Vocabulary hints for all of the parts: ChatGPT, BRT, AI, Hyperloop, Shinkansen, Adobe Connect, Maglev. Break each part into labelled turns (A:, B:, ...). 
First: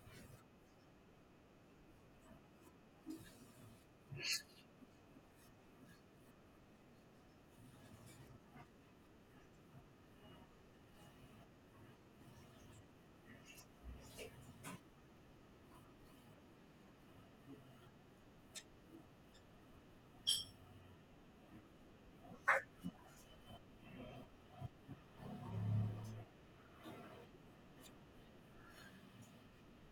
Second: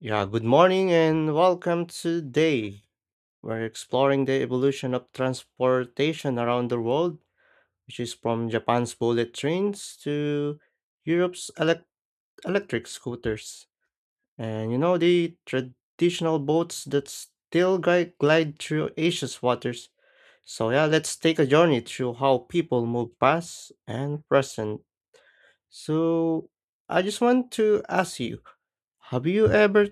A: Yeah, good morning and welcome today. We're exploring the evolution of transportation around the world, which is from Japan's bullet trains to Europe's elec electric scooters. And the traditional boats that glide through Asia's waters. So, yeah, let's take a journey through how people move past and present. So, I just want to ask you. Have you ever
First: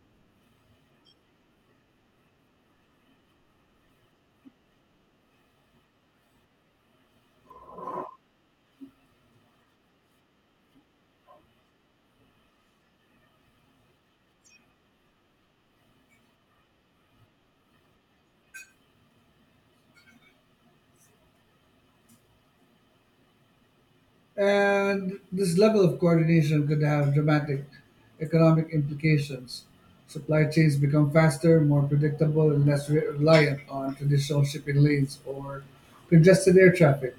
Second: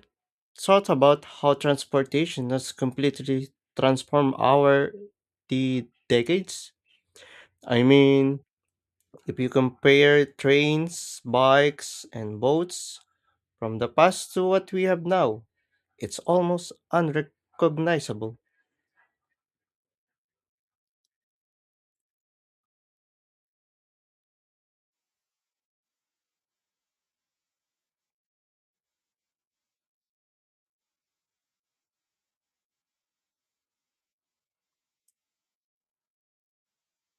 A: thought about how transportation has completely transformed our the decades? I mean, if you compare trains, bikes, and boats from the past to what we have now, it's almost unrecognizable.
B: And this level of coordination could have dramatic economic implications. Supply chains become faster, more predictable, and less reliant on traditional shipping lanes or congested air traffic.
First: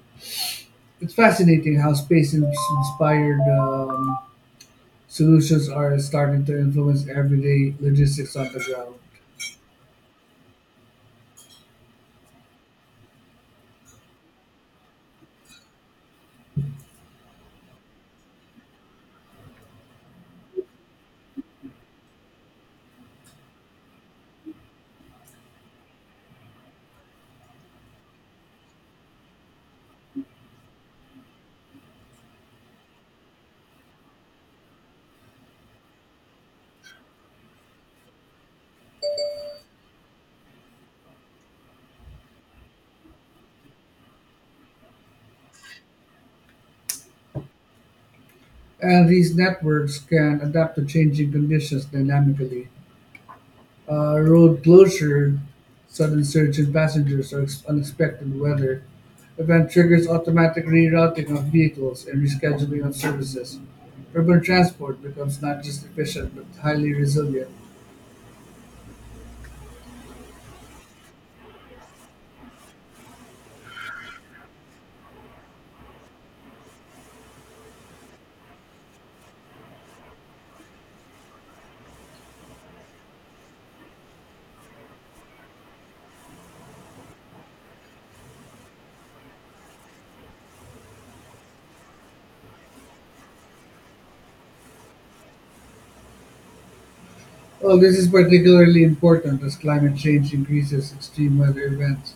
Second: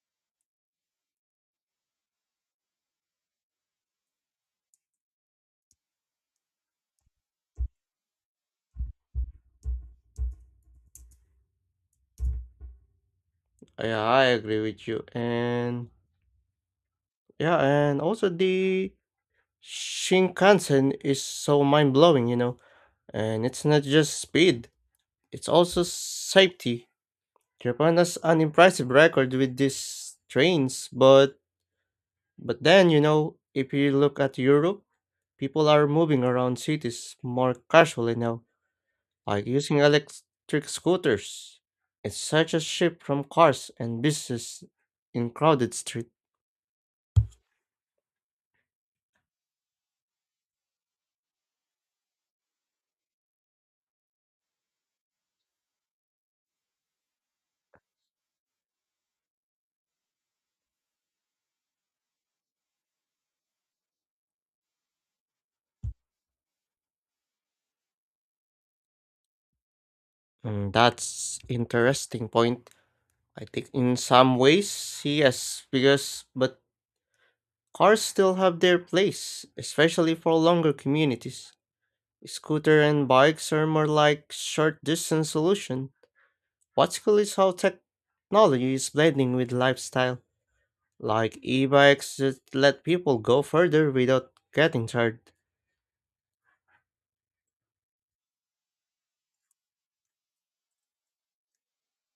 B: It's fascinating how space ins- inspired solutions are starting to influence everyday logistics on the ground.
A: Yeah, I agree with you. And yeah, and also the Shinkansen is so mind blowing, And it's not just speed, it's also safety. Japan has an impressive record with these trains, but then if you look at Europe, people are moving around cities more casually now, like using electric scooters. It's such a shift from cars and buses in crowded street.
B: And these networks can adapt to changing conditions dynamically. Road closure, sudden surge in passengers, or unexpected weather event triggers automatic rerouting of vehicles and rescheduling of services. Urban transport becomes not just efficient but highly resilient.
A: Mm, that's interesting point. I think in some ways, yes, because but cars still have their place, especially for longer communities. Scooter and bikes are more like short distance solution. What's cool is how technology is blending with lifestyle, like e-bikes that let people go further without getting tired.
B: Well, this is particularly important as climate change increases extreme weather events.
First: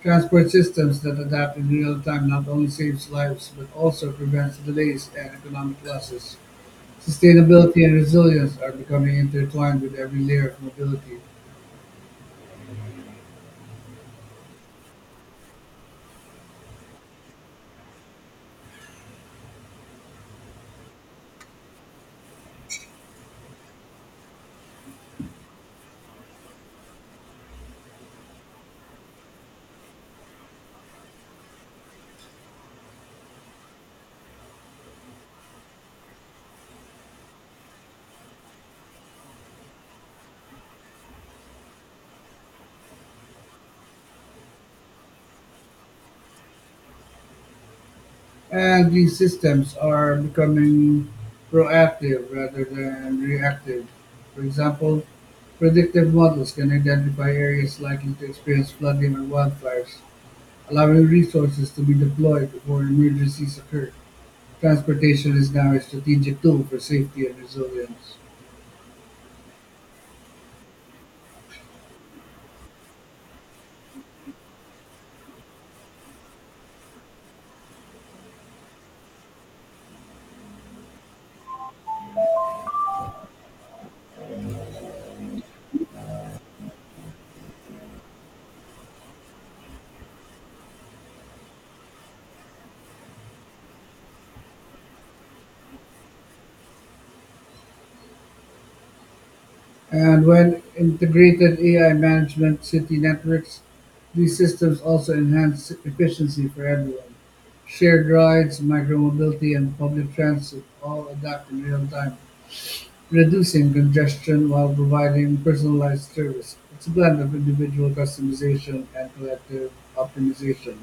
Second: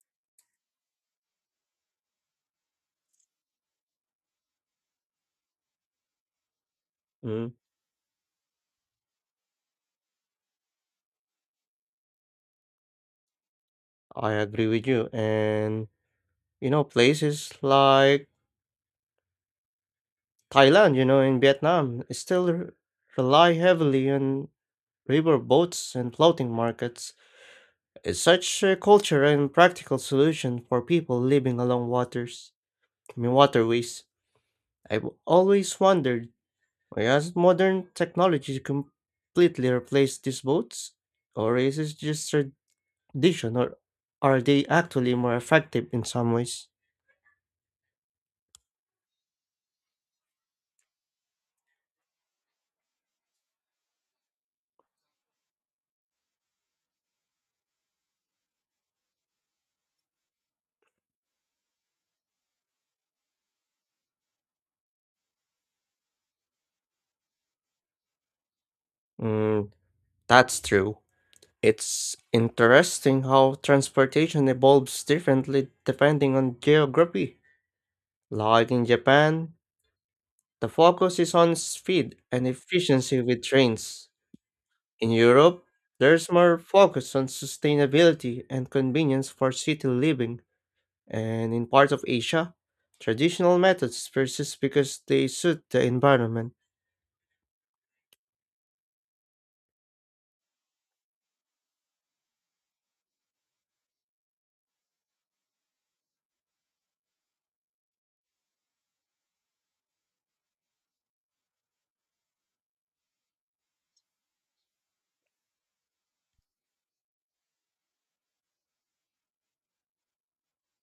B: Transport systems that adapt in real time not only saves lives but also prevents delays and economic losses.
A: Mm,
B: Sustainability and resilience are becoming intertwined with every layer of mobility.
A: I agree with you. And places like Thailand, in Vietnam rely heavily on river boats and floating markets. It's such a culture and practical solution for people living along waters. I mean waterways. I've always wondered, why has modern technology completely replaced these boats? Or is it just tradition, or are they actually more effective in some ways?
B: And these systems are becoming proactive rather than reactive. For example, predictive models can identify areas likely to experience flooding or wildfires, allowing resources to be deployed before emergencies occur. Transportation is now a strategic tool for safety and resilience.
A: Mm, that's true. It's interesting how transportation evolves differently depending on geography. Like in Japan, the focus is on speed and efficiency with trains. In Europe, there's more focus on sustainability and convenience for city living. And in parts of Asia, traditional methods persist because they suit the environment.
B: And when integrated AI management city networks, these systems also enhance efficiency for everyone. Shared rides, micromobility, and public transit all adapt in real time, reducing congestion while providing personalized service. It's a blend of individual customization and collective optimization.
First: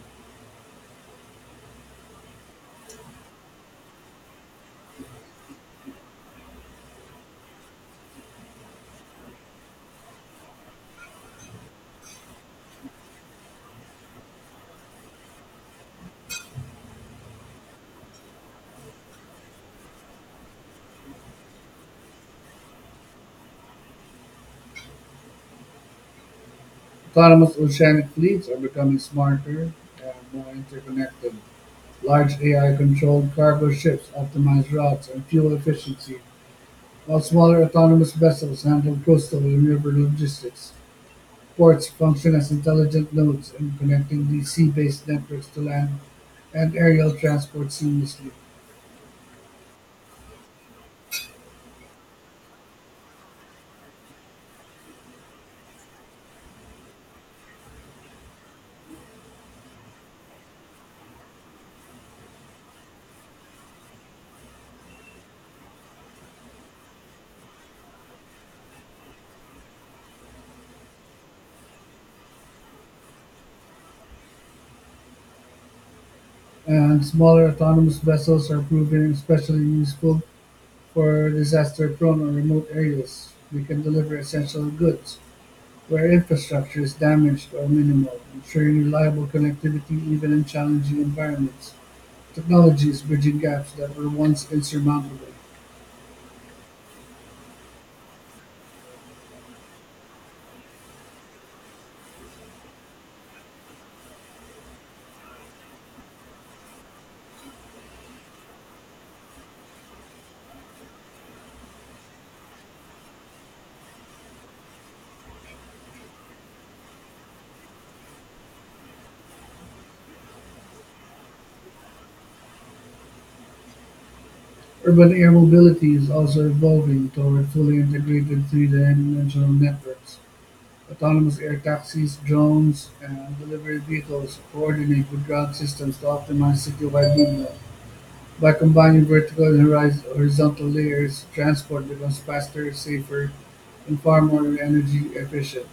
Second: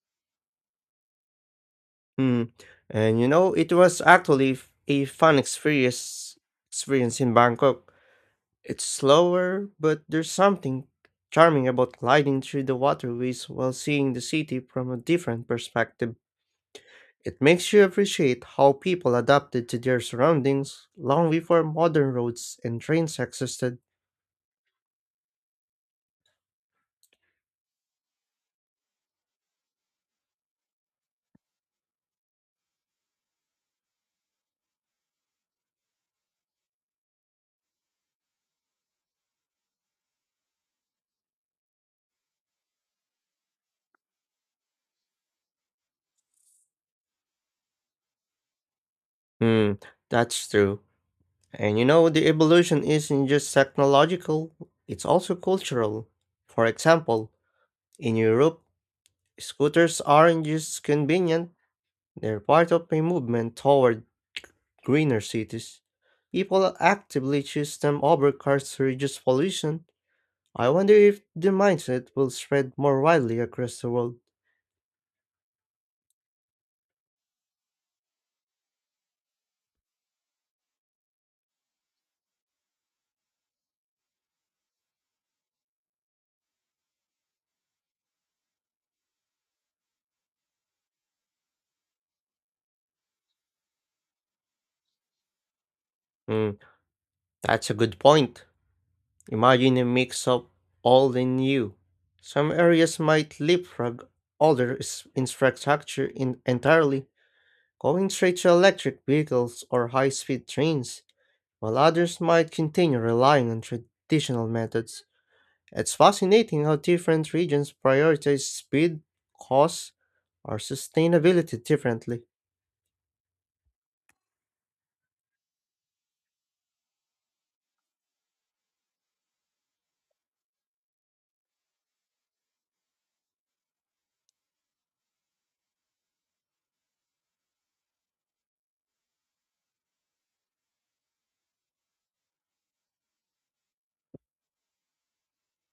A: Hmm. And it was actually a fun experience in Bangkok. It's slower, but there's something charming about gliding through the waterways while seeing the city from a different perspective. It makes you appreciate how people adapted to their surroundings long before modern roads and trains existed.
B: Autonomous oceanic fleets are becoming smarter and more interconnected. Large AI controlled cargo ships optimize routes and fuel efficiency, while smaller autonomous vessels handle coastal and river logistics. Ports function as intelligent nodes in connecting these sea-based networks to land and aerial transport seamlessly,
A: Hmm, that's true. And the evolution isn't just technological, it's also cultural. For example, in Europe, scooters aren't just convenient, they're part of a movement toward greener cities. People actively choose them over cars to reduce pollution. I wonder if the mindset will spread more widely across the world.
B: and smaller autonomous vessels are proving especially useful for disaster-prone or remote areas. They can deliver essential goods where infrastructure is damaged or minimal, ensuring reliable connectivity even in challenging environments. Technology is bridging gaps that were once insurmountable.
A: Hmm, that's a good point. Imagine a mix of old and new. Some areas might leapfrog infrastructure in entirely, going straight to electric vehicles or high speed trains, while others might continue relying on traditional methods. It's fascinating how different regions prioritize speed, cost, or sustainability differently.
B: Urban air mobility is also evolving toward fully integrated three-dimensional networks. Autonomous air taxis, drones, and delivery vehicles coordinate with ground systems to optimize citywide movement. By combining vertical and horizontal layers, transport becomes faster, safer, and far more energy efficient.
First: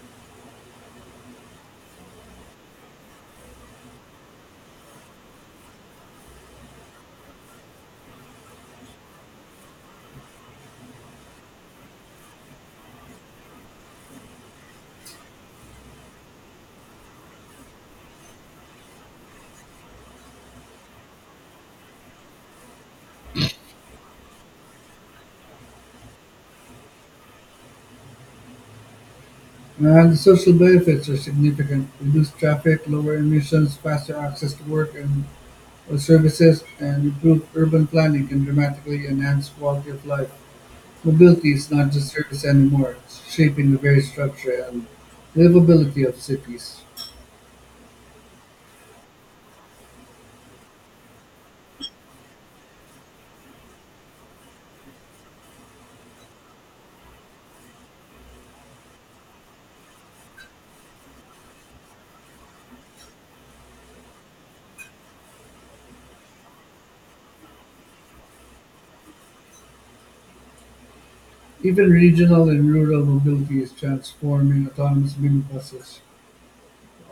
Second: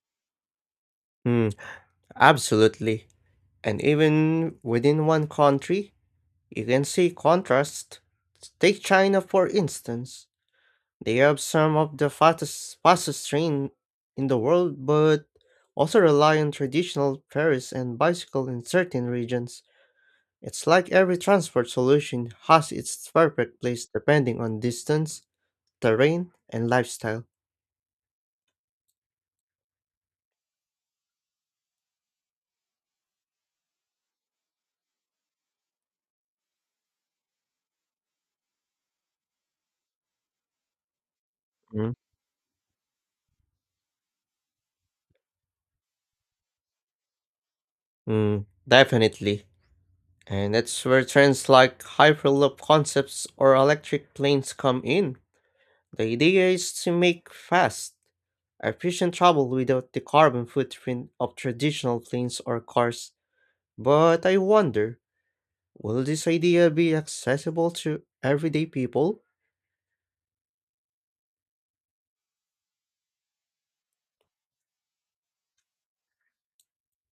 A: Hmm, absolutely. And even within one country, you can see contrast. Take China for instance. They have some of the fastest train in the world but also rely on traditional ferries and bicycle in certain regions. It's like every transport solution has its perfect place depending on distance, terrain, and lifestyle.
B: And the social benefits are significant: reduced traffic, lower emissions, faster access to work, and services, and improved urban planning can dramatically enhance quality of life. Mobility is
A: Mm.
B: not just service anymore, it's shaping the very structure and livability of cities.
A: Mm, definitely. And that's where trends like Hyperloop concepts or electric planes come in. The idea is to make fast, efficient travel without the carbon footprint of traditional planes or cars. But I wonder, will this idea be accessible to everyday people?
B: Even regional and rural mobility is transforming autonomous minibuses.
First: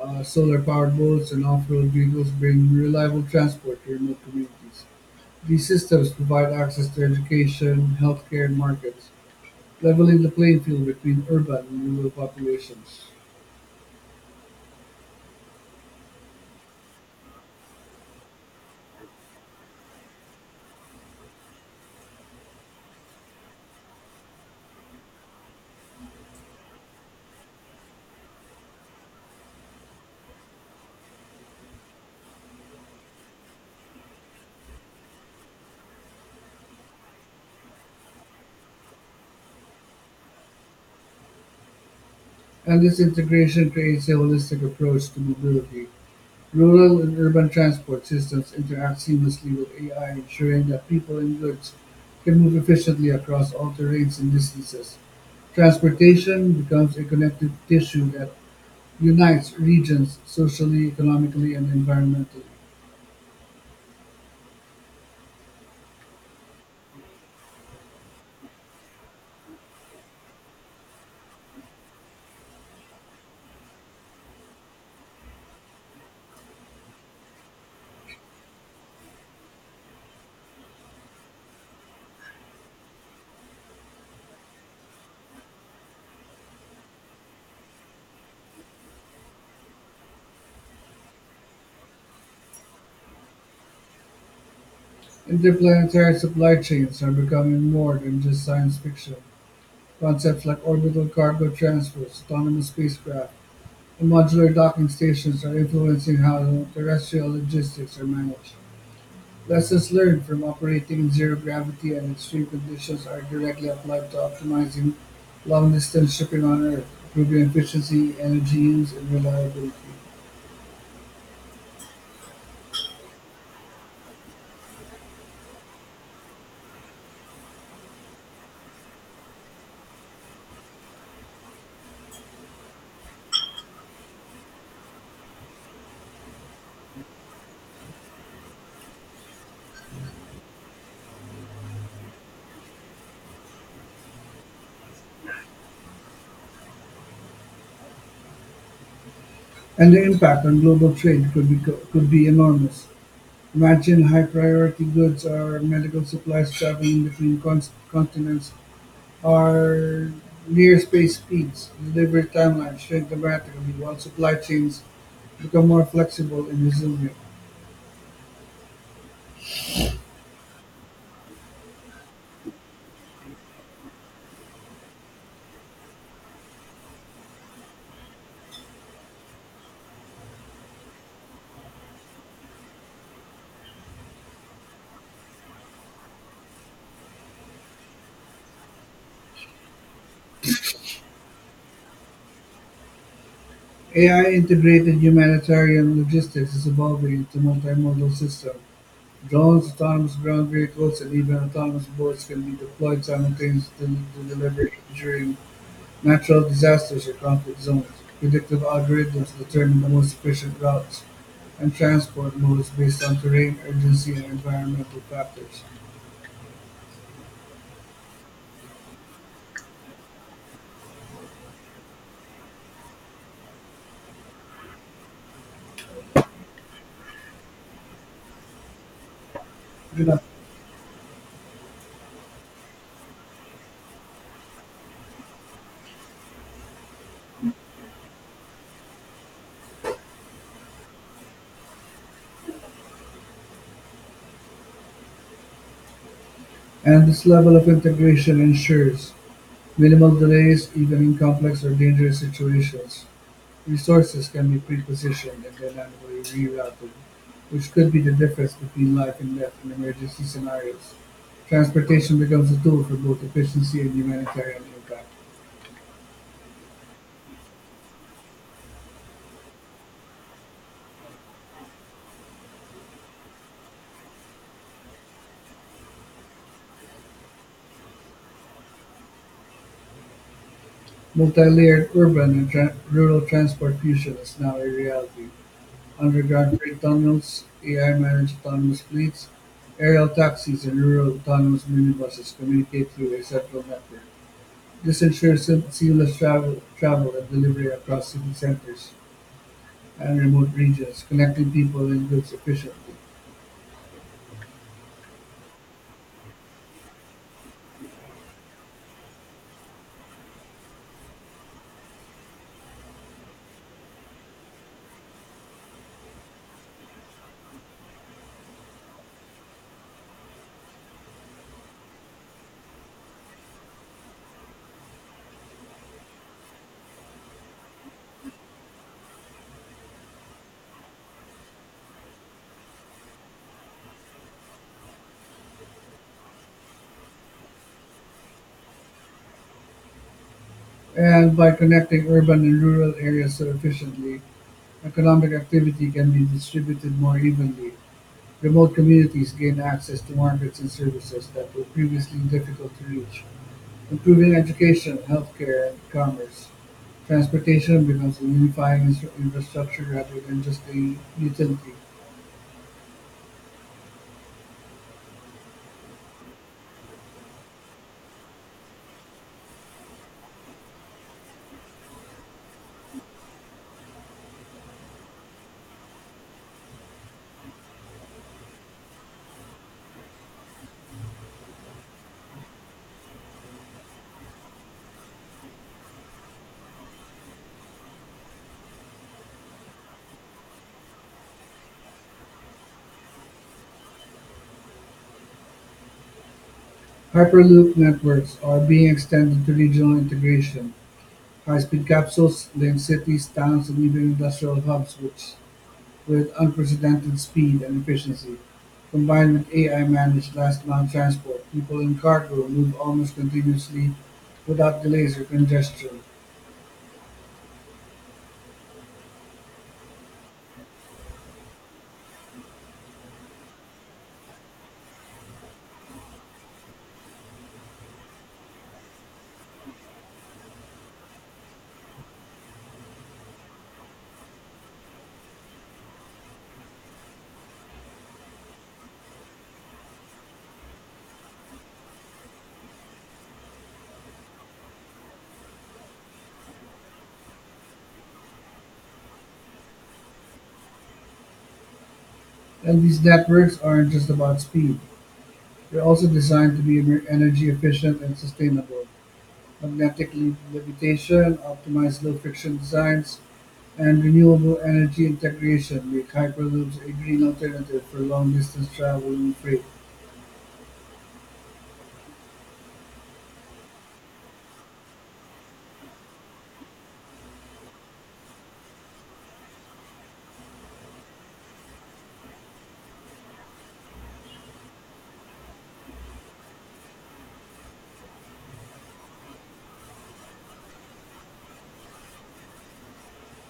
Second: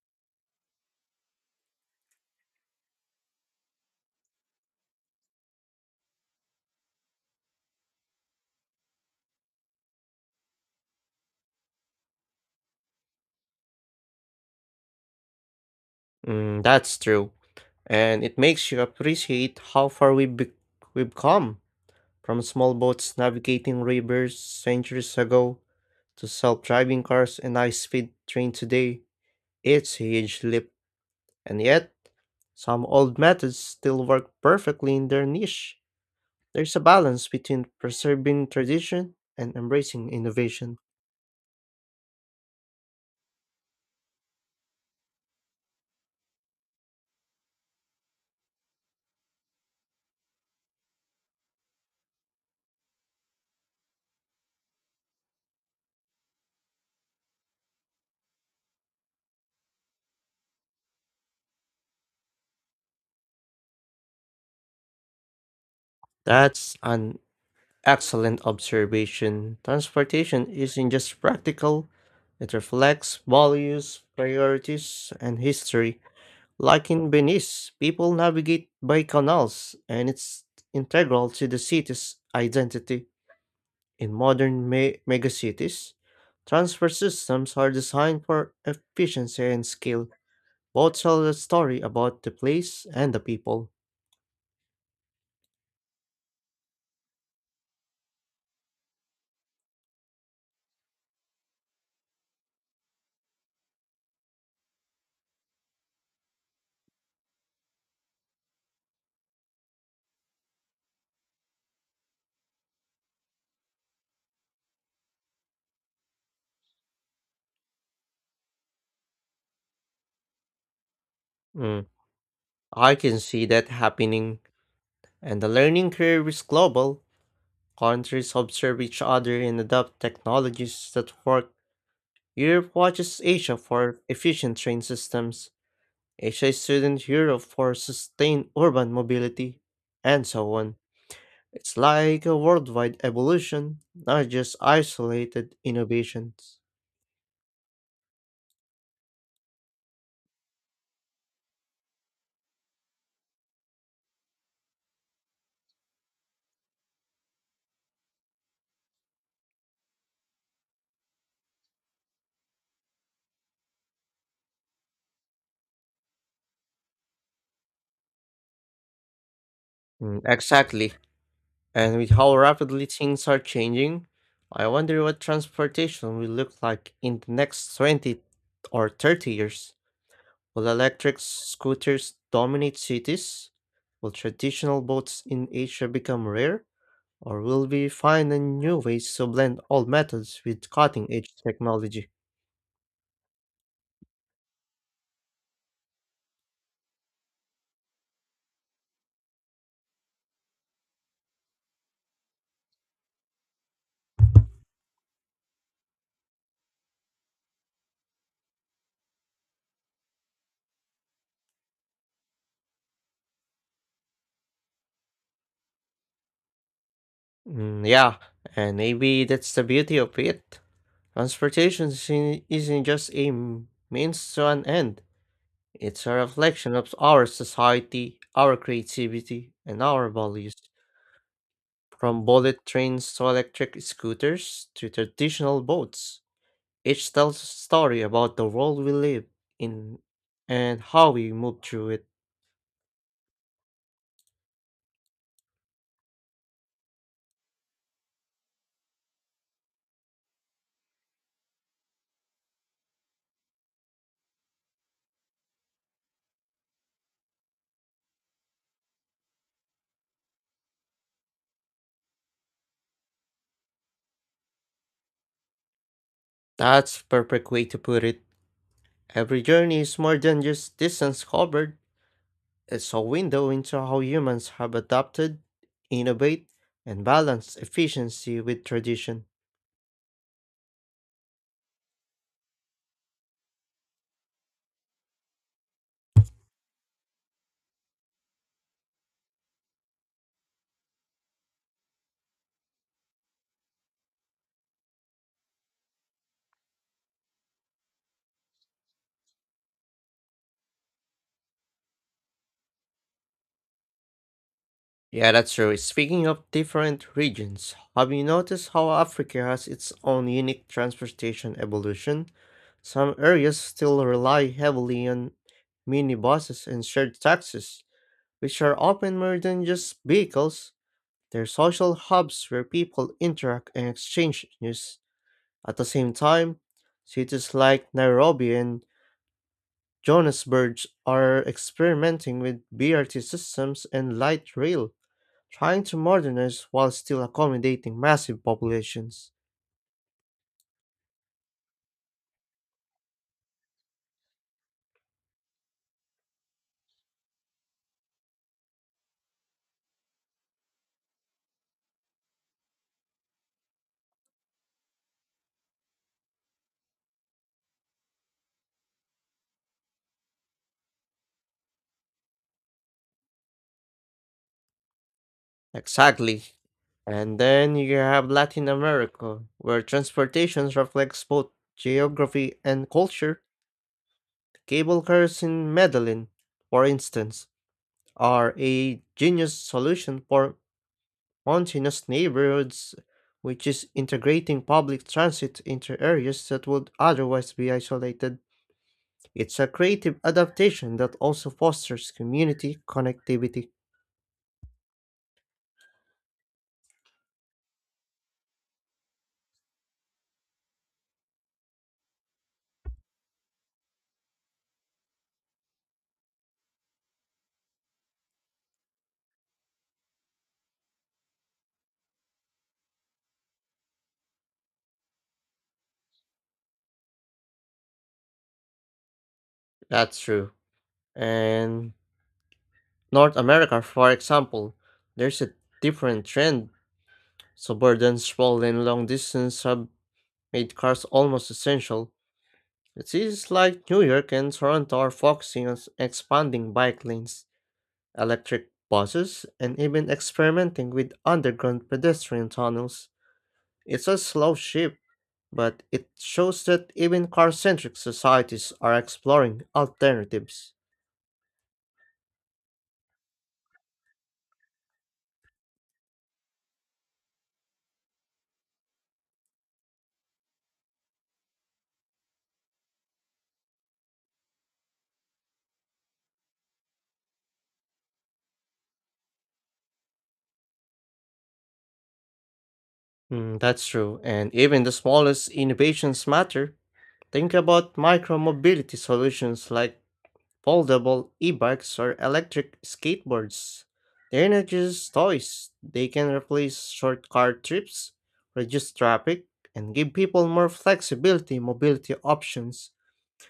B: Solar powered boats and off road vehicles bring reliable transport to remote communities. These systems provide access to education, healthcare, and markets, leveling the playing field between urban and rural populations.
A: Mm, that's true, and it makes you appreciate how far we've come from small boats navigating rivers centuries ago to self driving cars and high speed train today. It's a huge leap. And yet, some old methods still work perfectly in their niche. There's a balance between preserving tradition and embracing innovation.
B: And this integration creates a holistic approach to mobility. Rural and urban transport systems interact seamlessly with AI, ensuring that people and goods can move efficiently across all terrains and distances. Transportation becomes a connective tissue that unites regions socially, economically, and environmentally.
A: That's an excellent observation. Transportation isn't just practical, it reflects values, priorities, and history. Like in Venice, people navigate by canals, and it's integral to the city's identity. In megacities, transfer systems are designed for efficiency and scale, both tell a story about the place and the people.
B: Interplanetary supply chains are becoming more than just science fiction. Concepts like orbital cargo transfers, autonomous spacecraft, the modular docking stations are influencing how terrestrial logistics are managed. Lessons learned from operating in zero-gravity and extreme conditions are directly applied to optimizing long-distance shipping on Earth, improving efficiency, energy use, and reliability.
A: Mm, I can see that happening, and the learning curve is global. Countries observe each other and adopt technologies that work. Europe watches Asia for efficient train systems, Asia students Europe for sustained urban mobility, and so on. It's like a worldwide evolution, not just isolated innovations.
B: And the impact on global trade could be enormous. Imagine high-priority goods or medical supplies traveling between continents our near-space speeds, delivery timelines shrink dramatically while supply chains become more flexible and resilient.
A: Mm, exactly. And with how rapidly things are changing, I wonder what transportation will look like in the next 20 or 30 years. Will electric scooters dominate cities? Will traditional boats in Asia become rare? Or will we find a new ways to blend old methods with cutting edge technology?
B: AI-integrated humanitarian logistics is evolving into multimodal systems. Drones, autonomous ground vehicles, and even autonomous boats can be deployed simultaneously to deliver aid during natural disasters or conflict zones. Predictive algorithms determine the most efficient routes and transport modes based on terrain, urgency, and environmental factors.
A: Mm, yeah, and maybe that's the beauty of it. Transportation isn't just a means to an end, it's a reflection of our society, our creativity, and our
B: And
A: values. From bullet trains to electric scooters to traditional boats, each tells a story about the world we live in and how we move through it.
B: this level of integration ensures minimal delays even in complex or dangerous situations. Resources can be pre-positioned and dynamically rerouted, which could be the difference between life and death in emergency scenarios. Transportation becomes a tool for both efficiency and humanitarian impact.
A: That's perfect way to put it. Every journey is more than just distance covered. It's a window into how humans have adapted, innovate, and balance efficiency with tradition.
B: Multi-layered urban and tran rural transport fusion is now a reality. Underground freight tunnels, AI-managed autonomous fleets, aerial taxis, and rural autonomous minibuses communicate through a central network. This ensures seamless travel and delivery across city centers and remote regions, connecting people and goods efficiently.
A: Yeah, that's true. Speaking of different regions, have you noticed how Africa has its own unique transportation evolution? Some areas still rely heavily on minibuses and shared taxis, which are often more than just vehicles. They're social hubs where people interact and exchange news. At the same time, cities like Nairobi and Johannesburgs are experimenting with BRT systems and light rail, trying to modernize while still accommodating massive populations.
B: And by connecting urban and rural areas so efficiently, economic activity can be distributed more evenly. Remote communities gain access to markets and services that were previously difficult to reach. Improving education, healthcare and commerce, transportation becomes a unifying infrastructure rather than just a utility.
A: Exactly. And then you have Latin America, where transportation reflects both geography and culture. Cable cars in Medellin, for instance, are a genius solution for mountainous neighborhoods, which is integrating public transit into areas that would otherwise be isolated. It's a creative adaptation that also fosters community connectivity.
B: Hyperloop networks are being extended to regional integration. High-speed capsules link cities, towns, and even industrial hubs which, with unprecedented speed and efficiency. Combined with AI-managed last-mile transport, people and cargo move almost continuously without delays or congestion.
A: That's true. And North America, for example, there's a different trend. Suburban sprawl and long distance have made cars almost essential. Cities like New York and Toronto are focusing on expanding bike lanes, electric buses, and even experimenting with underground pedestrian tunnels. It's a slow shift, but it shows that even car centric societies are exploring alternatives.
B: And these networks aren't just about speed. They are also designed to be energy efficient and sustainable: magnetic levitation, optimized low-friction designs, and renewable energy integration make Hyperloops a green alternative for long-distance travel and freight.
A: Mm, that's true, and even the smallest innovations matter. Think about micromobility solutions like foldable e-bikes or electric skateboards. They're not just toys. They can replace short car trips, reduce traffic, and give people more flexibility and mobility options.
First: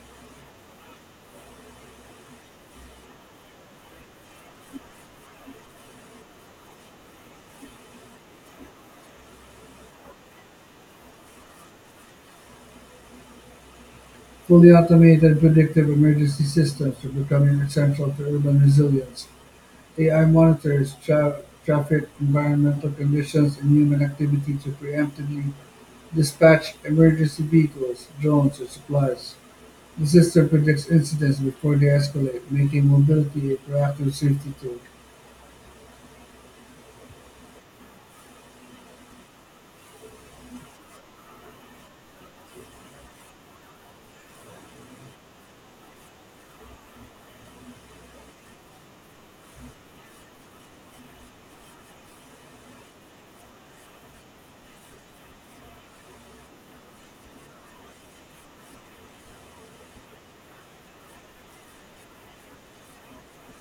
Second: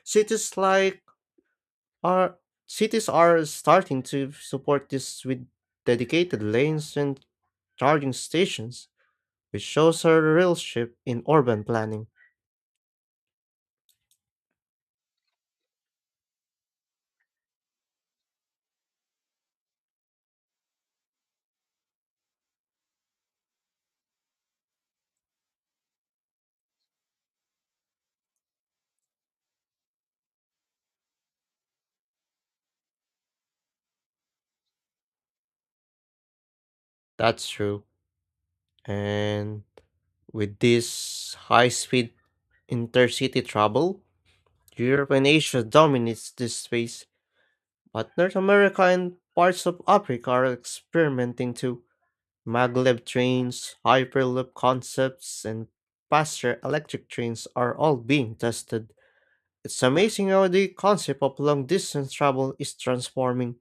A: Cities like are cities are starting to support this with dedicated lanes and charging stations, which shows a real shift in urban planning.
B: Fully automated predictive emergency systems are becoming essential to urban resilience. AI monitors traffic, environmental conditions, and human activity to preemptively dispatch emergency vehicles, drones, or supplies. The system predicts incidents before they escalate, making mobility a proactive safety tool,
A: That's true. And with this high speed intercity travel, Europe and Asia dominates this space, but North America and parts of Africa are experimenting too. Maglev trains, hyperloop concepts, and faster electric trains are all being tested. It's amazing how the concept of long distance travel is transforming,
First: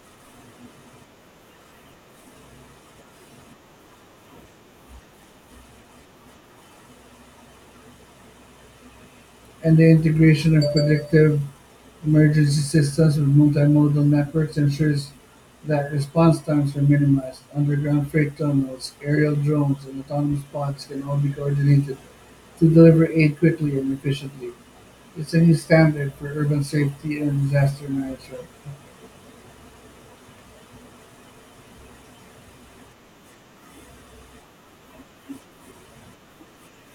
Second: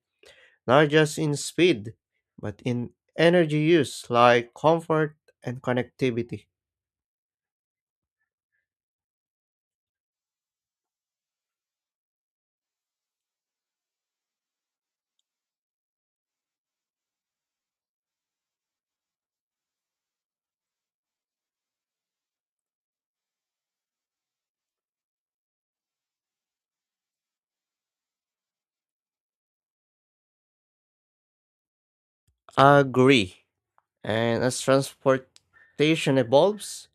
A: not just in speed, but in energy use like comfort and connectivity.
B: and the integration of predictive emergency systems with multimodal networks ensures that response times are minimized. Underground freight tunnels, aerial drones, and autonomous pods can all be coordinated to deliver aid quickly and efficiently. It's a new standard for urban safety and disaster management.
A: Agree. And as transportation evolves,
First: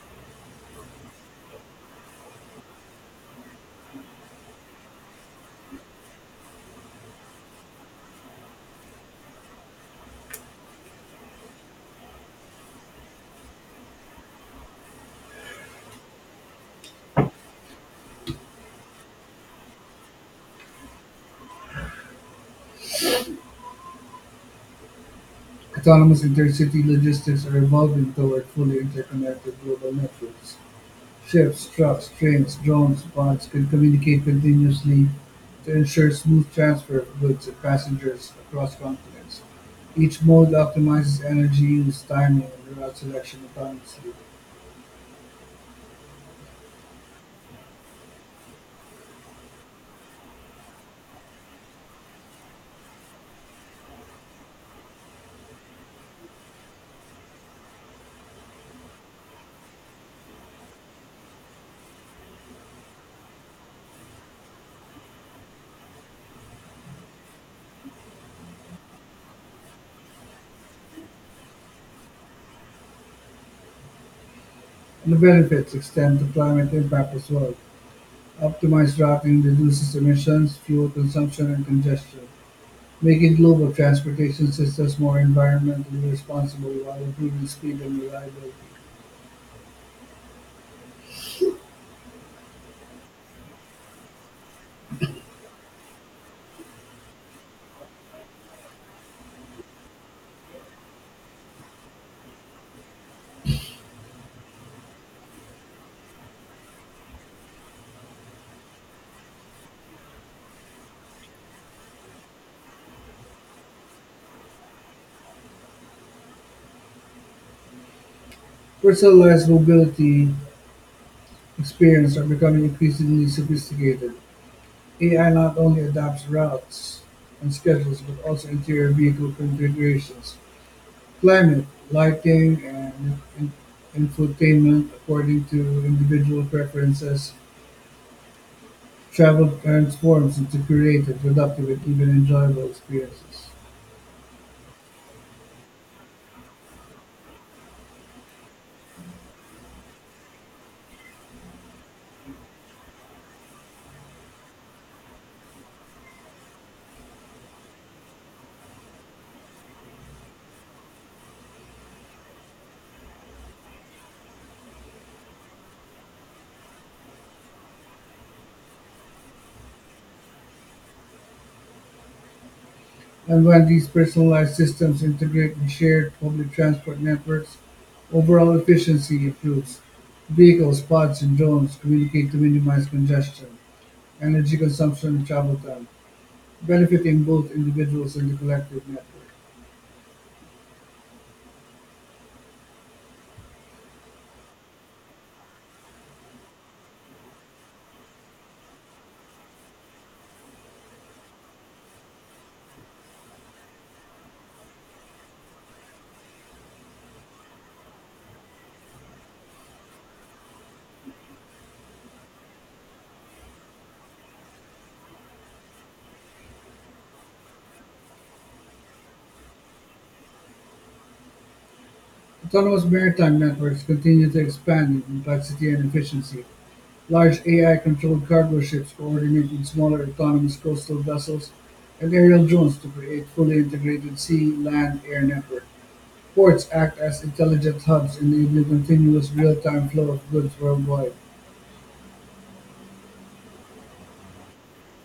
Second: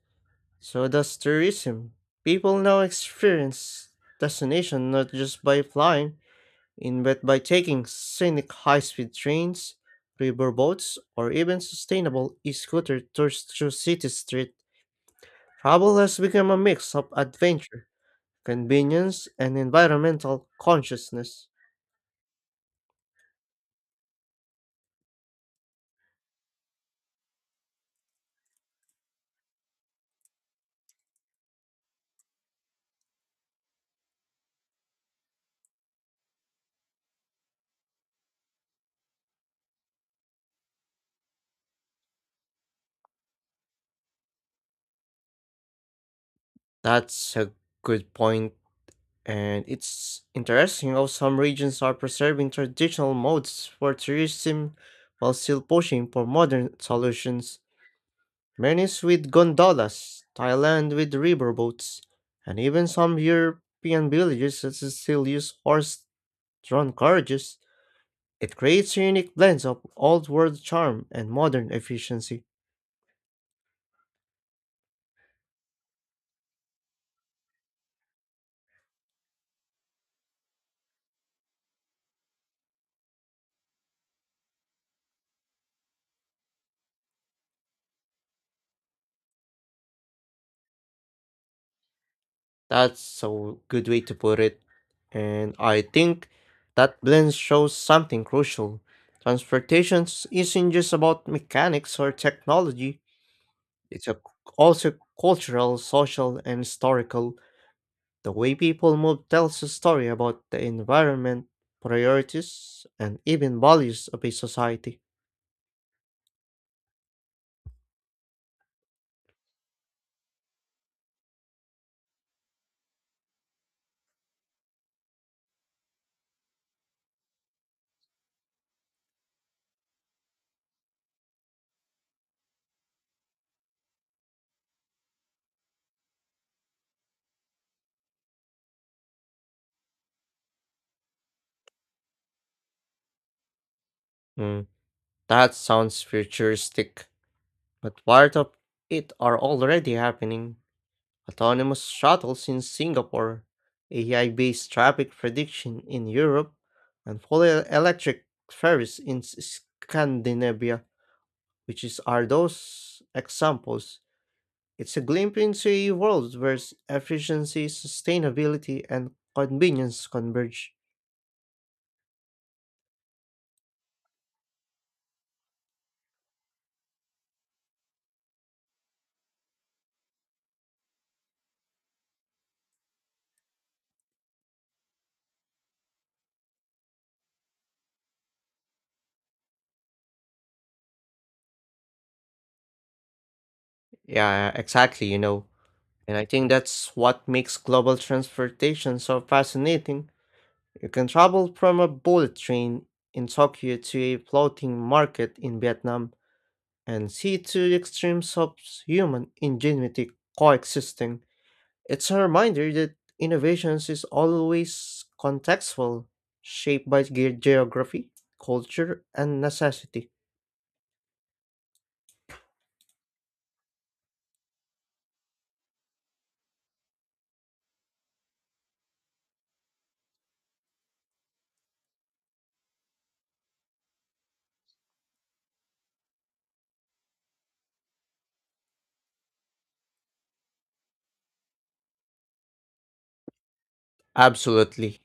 A: so does tourism. People now experience destination not just by flying in but by taking scenic high-speed trains, river boats, or even sustainable e-scooter tours through city street. Travel has become a mix of adventure, convenience, and environmental consciousness.
B: Autonomous intercity logistics are evolving toward fully interconnected global networks. Ships, trucks, trains, drones, bots can communicate continuously to ensure smooth transfer of goods and passengers across continents. Each mode optimizes energy use, timing, and route selection autonomously,
A: That's a good point. And it's interesting how some regions are preserving traditional modes for tourism while still pushing for modern solutions. Venice with gondolas, Thailand with riverboats, and even some European villages that still use horse drawn carriages. It creates a unique blend of old world charm and modern efficiency.
B: and the benefits extend to climate impact as well. Optimized routing reduces emissions, fuel consumption, and congestion, making global transportation systems more environmentally responsible while improving speed and reliability.
A: That's a good way to put it. And I think that blend shows something crucial. Transportation isn't just about mechanics or technology, it's a, also cultural, social, and historical. The way people move tells a story about the environment, priorities, and even values of a society.
B: Personalized mobility experiments are becoming increasingly sophisticated. AI not only adapts routes and schedules but also interior vehicle configurations, climate, lighting, and infotainment according to individual preferences. Travel transforms into creative, productive, and even enjoyable experiences.
A: Hmm, that sounds futuristic, but part of it are already happening. Autonomous shuttles in Singapore, AI based traffic prediction in Europe, and fully electric Scandinavia, which is, are those examples. It's a glimpse into a world where efficiency, sustainability, and convenience converge.
B: And when these personalized systems integrate in shared public transport networks, overall efficiency improves. Vehicles, pods, and drones communicate to minimize congestion, energy consumption, and travel time, benefiting both individuals and the collective network.
A: Yeah, exactly, And I think that's what makes global transportation so fascinating. You can travel from a bullet train in Tokyo to a floating market in Vietnam and see two extremes of human ingenuity coexisting. It's a reminder that innovations is always contextual, shaped by geography, culture, and necessity.
B: Autonomous maritime networks continue to expand in complexity and efficiency. Large AI controlled cargo ships coordinate with smaller autonomous coastal vessels and aerial drones to create fully integrated sea, land, air networks. Ports act as intelligent hubs, enabling continuous real-time flow of goods worldwide.
A: Absolutely.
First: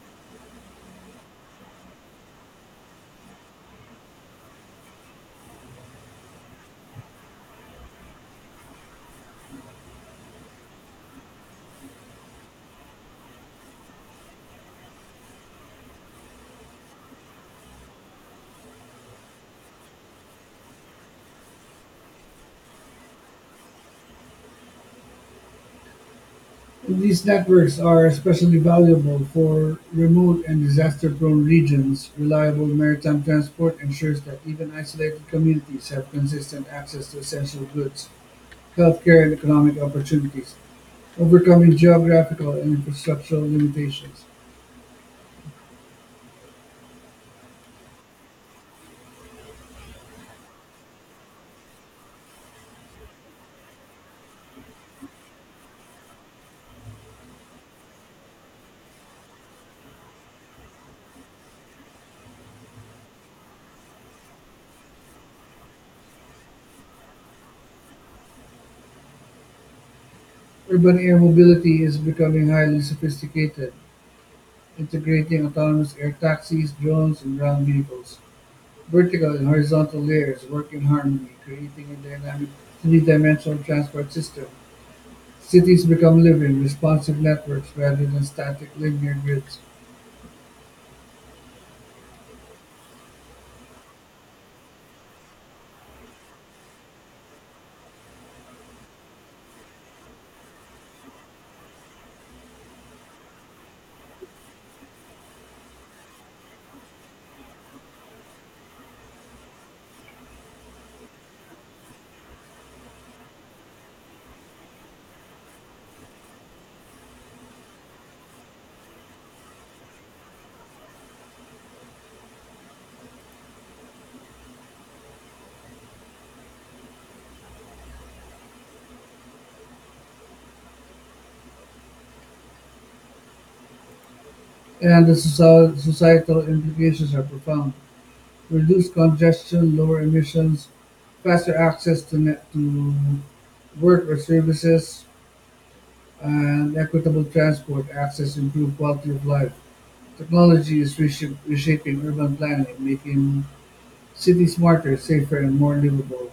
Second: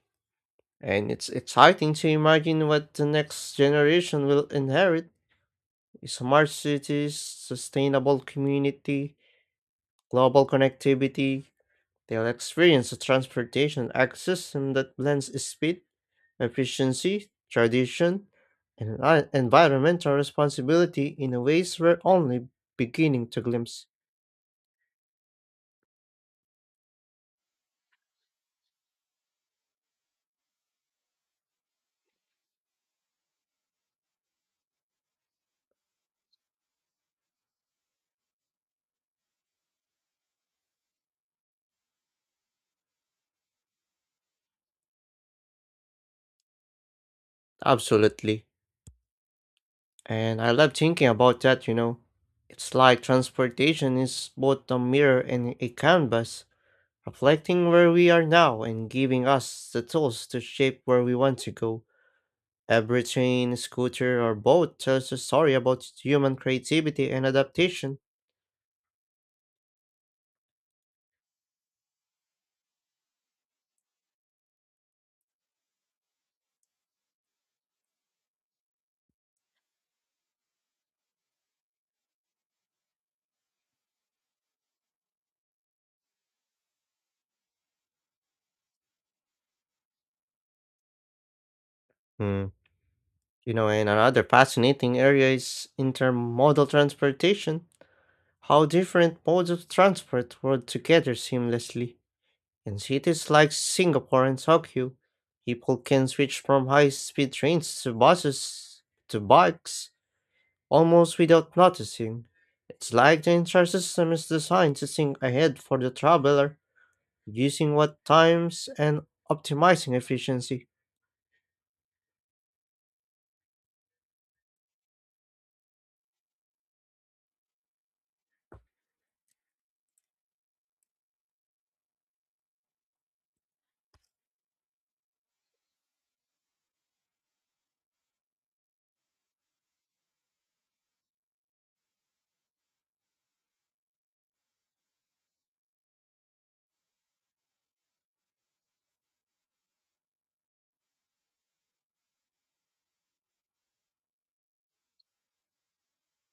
A: And it's exciting to imagine what the next generation will inherit: smart cities, sustainable community, global connectivity. They'll experience a transportation ecosystem that blends speed, efficiency, tradition, and environmental responsibility in a ways we're only beginning to glimpse.
B: These networks are especially valuable for remote and disaster-prone regions. Reliable maritime transport ensures that even isolated communities have consistent access to essential goods, healthcare, and economic opportunities, overcoming geographical and infrastructural limitations.
A: Absolutely. And I love thinking about that, It's like transportation is both a mirror and a canvas, reflecting where we are now and giving us the tools to shape where we want to go. Every train, scooter, or boat tells a story about human creativity and adaptation.
B: Urban air mobility is becoming highly sophisticated, integrating autonomous air taxis, drones, and ground vehicles. Vertical and horizontal layers work in harmony, creating a dynamic three-dimensional transport system. Cities become living, responsive networks rather than static linear grids,
A: Hmm. And another fascinating area is intermodal transportation, how different modes of transport work together seamlessly. In cities like Singapore and Tokyo, people can switch from high speed trains to buses to bikes almost without noticing. It's like the entire system is designed to think ahead for the traveler, reducing what times and optimizing efficiency.
B: and the societal implications are profound. Reduced congestion, lower emissions, faster access to work or services, and equitable transport access improve quality of life. Technology is reshaping urban planning, making cities smarter, safer, and more livable.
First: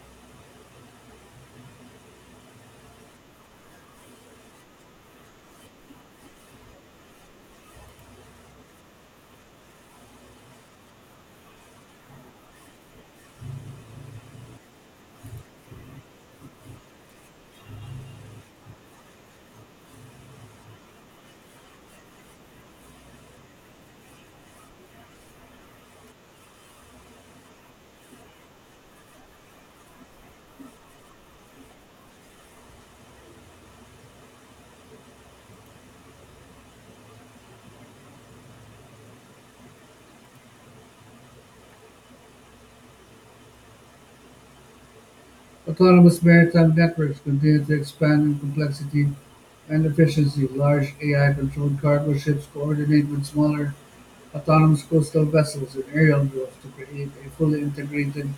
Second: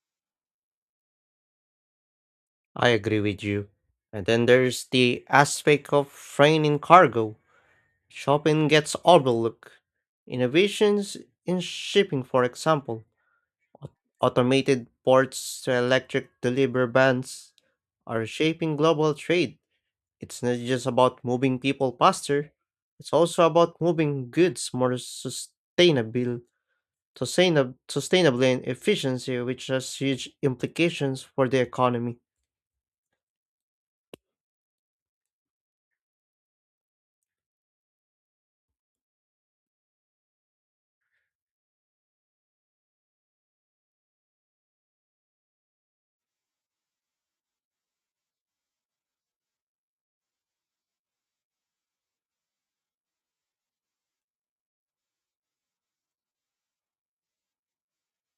A: I agree with you. And then there's the aspect of freighting cargo. Shipping gets overlooked. Innovations in shipping, for example, automated ports to electric delivery vans are shaping global trade. It's not just about moving people faster, it's also about moving goods more sustainable. Sustainably and efficiency, which has huge implications for the economy.
B: Autonomous maritime networks continue to expand in complexity and efficiency. Large AI-controlled cargo ships coordinate with smaller, autonomous coastal vessels and aerial drones to create a fully integrated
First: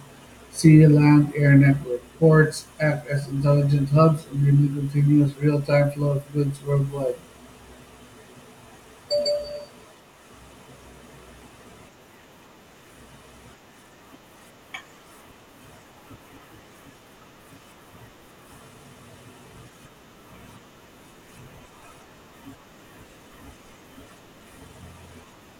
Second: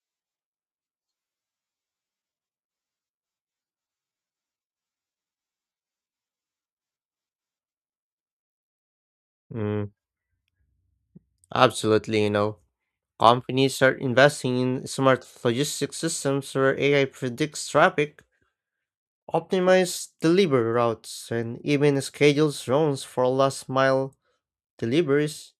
B: sea, land, air network. Ports act as intelligent hubs, enabling continuous real-time flow of goods worldwide.
A: Mm, absolutely, Companies are investing in smart logistics systems where AI predicts traffic, optimizes delivery routes, and even schedules drones for last mile deliveries.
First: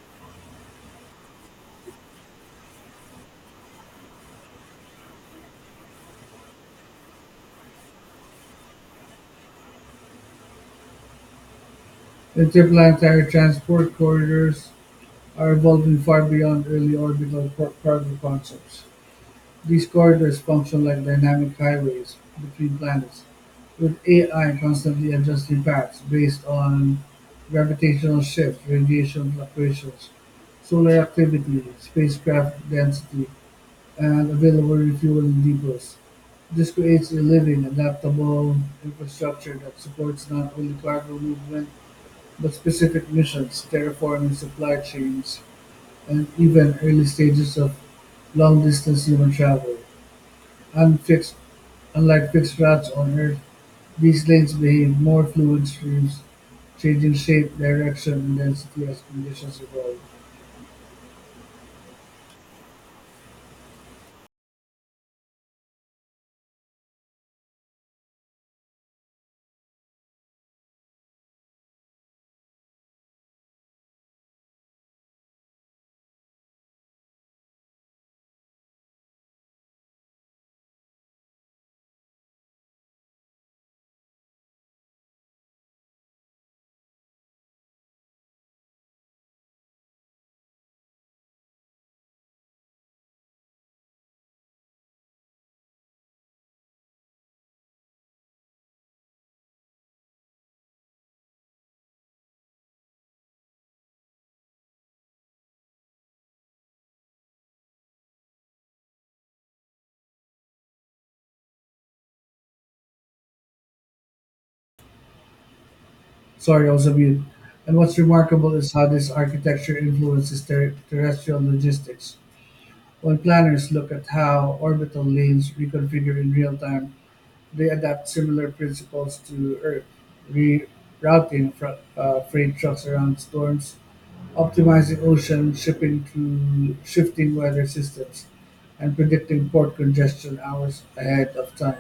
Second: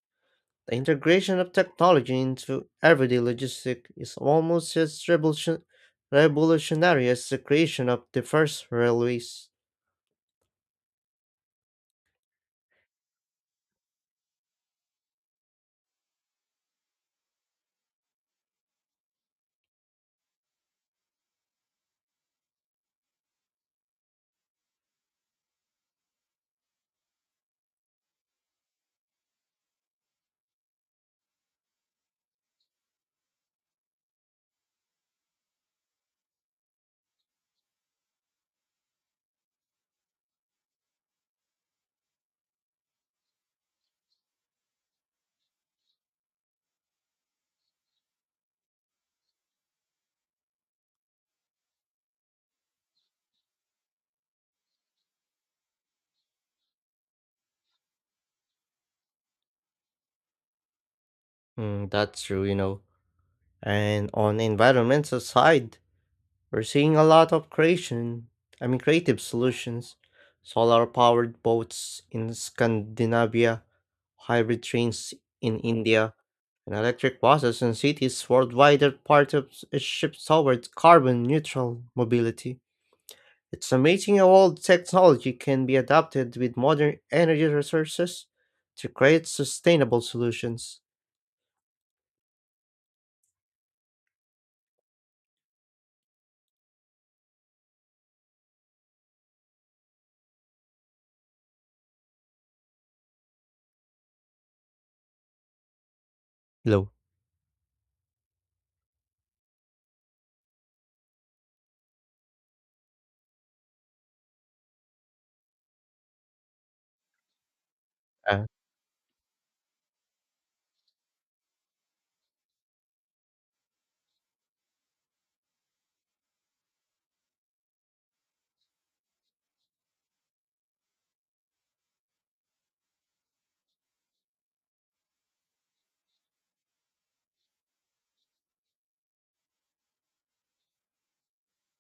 A: The integration of technology into everyday logistics is almost as revolutionary as the creation of the first railways.
B: Interplanetary transport corridors are evolving far beyond early orbital cargo concepts. These corridors function like dynamic highways between planets, with AI constantly adjusting paths based on gravitational shifts, radiation fluctuations, solar activity, spacecraft density, and available refueling depots. This creates a living, adaptable infrastructure that supports not only cargo movement but specific missions, terraforming supply chains, and even early stages of long distance human travel. Unfixed, Unlike fixed routes on Earth, these lanes behave more fluid streams, changing shape, direction, and density as conditions evolve.
A: Mm, that's true, and on the environmental side, we're seeing a lot of creation, I mean creative solutions, solar powered boats in Scandinavia, hybrid trains in India, and electric buses in cities worldwide are part of a shift towards carbon neutral mobility. It's amazing how old technology can be adapted with modern energy resources to create sustainable solutions. Hello.
B: Sorry, I was on mute. And what's
A: Uh,
B: remarkable is how this architecture influences terrestrial logistics. When planners look at how orbital lanes reconfigure in real time, they adapt similar principles to Earth, rerouting freight trucks around storms, optimizing ocean shipping through shifting weather systems and predicting port congestion hours ahead of time,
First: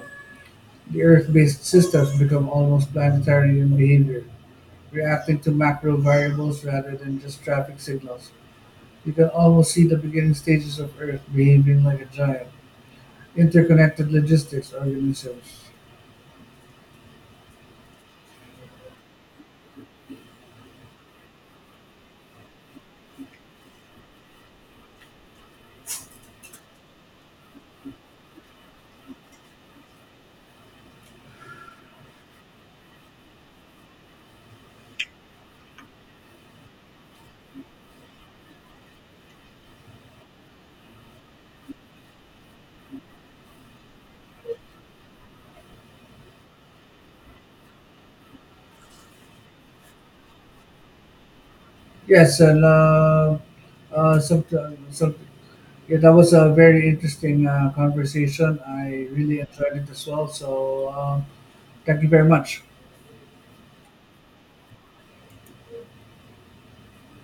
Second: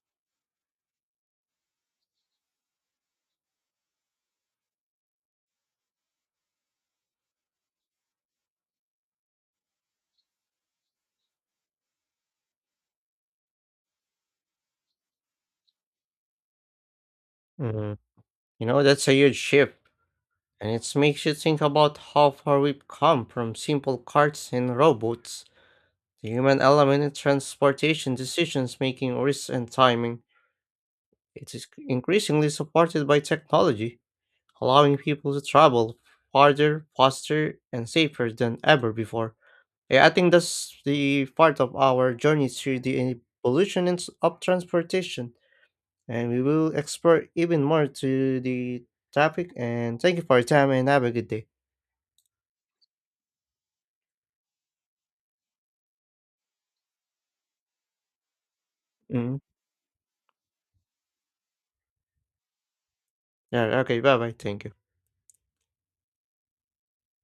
B: the Earth-based systems become almost planetary in behavior, reacting to macro variables rather than just traffic signals. You can almost see the beginning stages of Earth behaving like a giant, interconnected logistics organism.
A: mhm. That's a huge shift and it makes you think about how far we've come from simple carts and robots. The human element in transportation decisions making, risks, and timing. It is increasingly supported by technology, allowing people to travel farther, faster, and safer than ever before. Yeah, I think that's the part of our journey through the of transportation, and we will explore even more to the topic. And thank you for your time, and have a good day.
B: Yes, and something. Yeah, that was a very interesting conversation. I really
A: Mhm.
B: enjoyed it as well. So thank you very much.
A: Yeah, okay. Bye bye. Thank you.